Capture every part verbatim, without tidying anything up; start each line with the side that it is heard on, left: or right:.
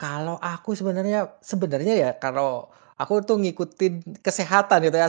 right: Kalau aku sebenarnya sebenarnya, ya, kalau aku, tuh, ngikutin kesehatan itu, ya,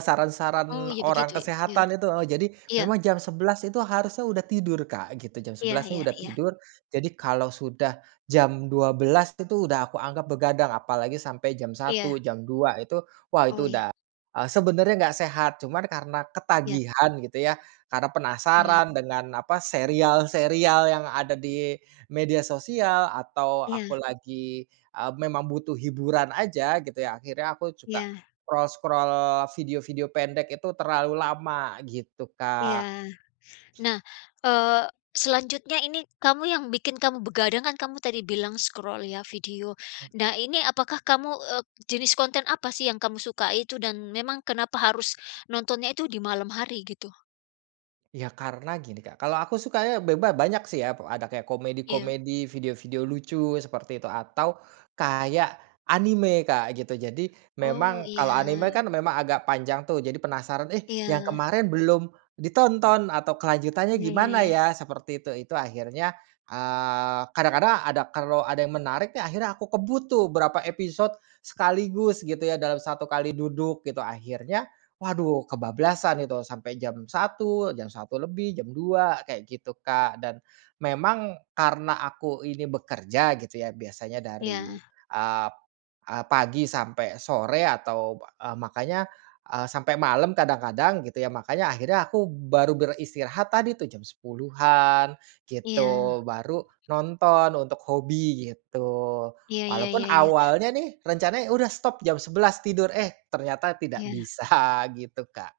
left: Oh,
right: saran-saran
left: ya,
right: orang
left: begitu? Iya.
right: kesehatan itu, heeh. Jadi
left: Iya.
right: memang jam sebelas itu harusnya udah tidur Kak gitu, jam
left: Iya
right: sebelas nih,
left: iya
right: udah
left: iya.
right: tidur. Jadi kalau sudah jam dua belas itu tuh, udah aku anggap begadang, apalagi sampai jam satu,
left: Iya.
right: jam dua itu, wah
left: Oh,
right: itu
left: iya.
right: udah, eee, sebenarnya enggak sehat, cuman karena
left: Iya.
right: ketagihan gitu, ya, karena
left: Iya.
right: penasaran dengan apa, serial-serial yang ada di media sosial, atau aku
left: Iya.
right: lagi, eee, memang butuh hiburan aja gitu, ya, akhirnya aku juga
left: Iya.
right: scroll-scroll, video-video pendek itu terlalu lama, gitu
left: Iya.
right: Kak.
left: Nah, eee, selanjutnya ini kamu yang bikin kamu begadang, kan, kamu tadi bilang scroll ya, video.
right: Ah
left: Nah ini apakah kamu eee, jenis konten apa, sih, yang kamu sukai itu? Dan memang kenapa harus nontonnya itu di malam hari gitu?
right: Iya, karena gini Kak, kalau aku sukanya beba banyak, sih, ya. Ada kayak
left: Iya.
right: komedi-komedi, video-video lucu seperti itu. Atau kayak anime Kak, gitu. Jadi
left: Oh,
right: memang kalau
left: iya.
right: anime kan, memang agak panjang, tuh, jadi penasaran, "Eh, yang
left: Iya.
right: kemarin belum ditonton atau kelanjutannya
left: Iya iya
right: gimana
left: iya.
right: ya?" seperti itu. Itu akhirnya, eee, kadang-kadang ada kalau ada yang menarik akhirnya aku kebut, tuh, berapa episode sekaligus gitu, ya, dalam satu kali duduk, gitu. Akhirnya, waduh kebablasan gitu sampai jam satu, jam satu lebih, jam dua, kayak gitu Kak. Dan, memang karena aku ini bekerja gitu, ya, biasanya dari,
left: Iya.
right: ap eee, pagi sampai sore atau ba eee, makanya, eee, sampai malam kadang-kadang gitu, ya. Makanya akhirnya aku baru beristirahat tadi, tuh, jam sepuluhan,
left: Iya.
right: gitu. Baru nonton untuk hobi gitu.
left: Iya iya iya
right: Walaupun
left: iya.
right: awalnya, nih, rencananya udah stop jam sebelas tidur. Eh, ternyata tidak
left: Iya.
right: bisa, gitu Kak.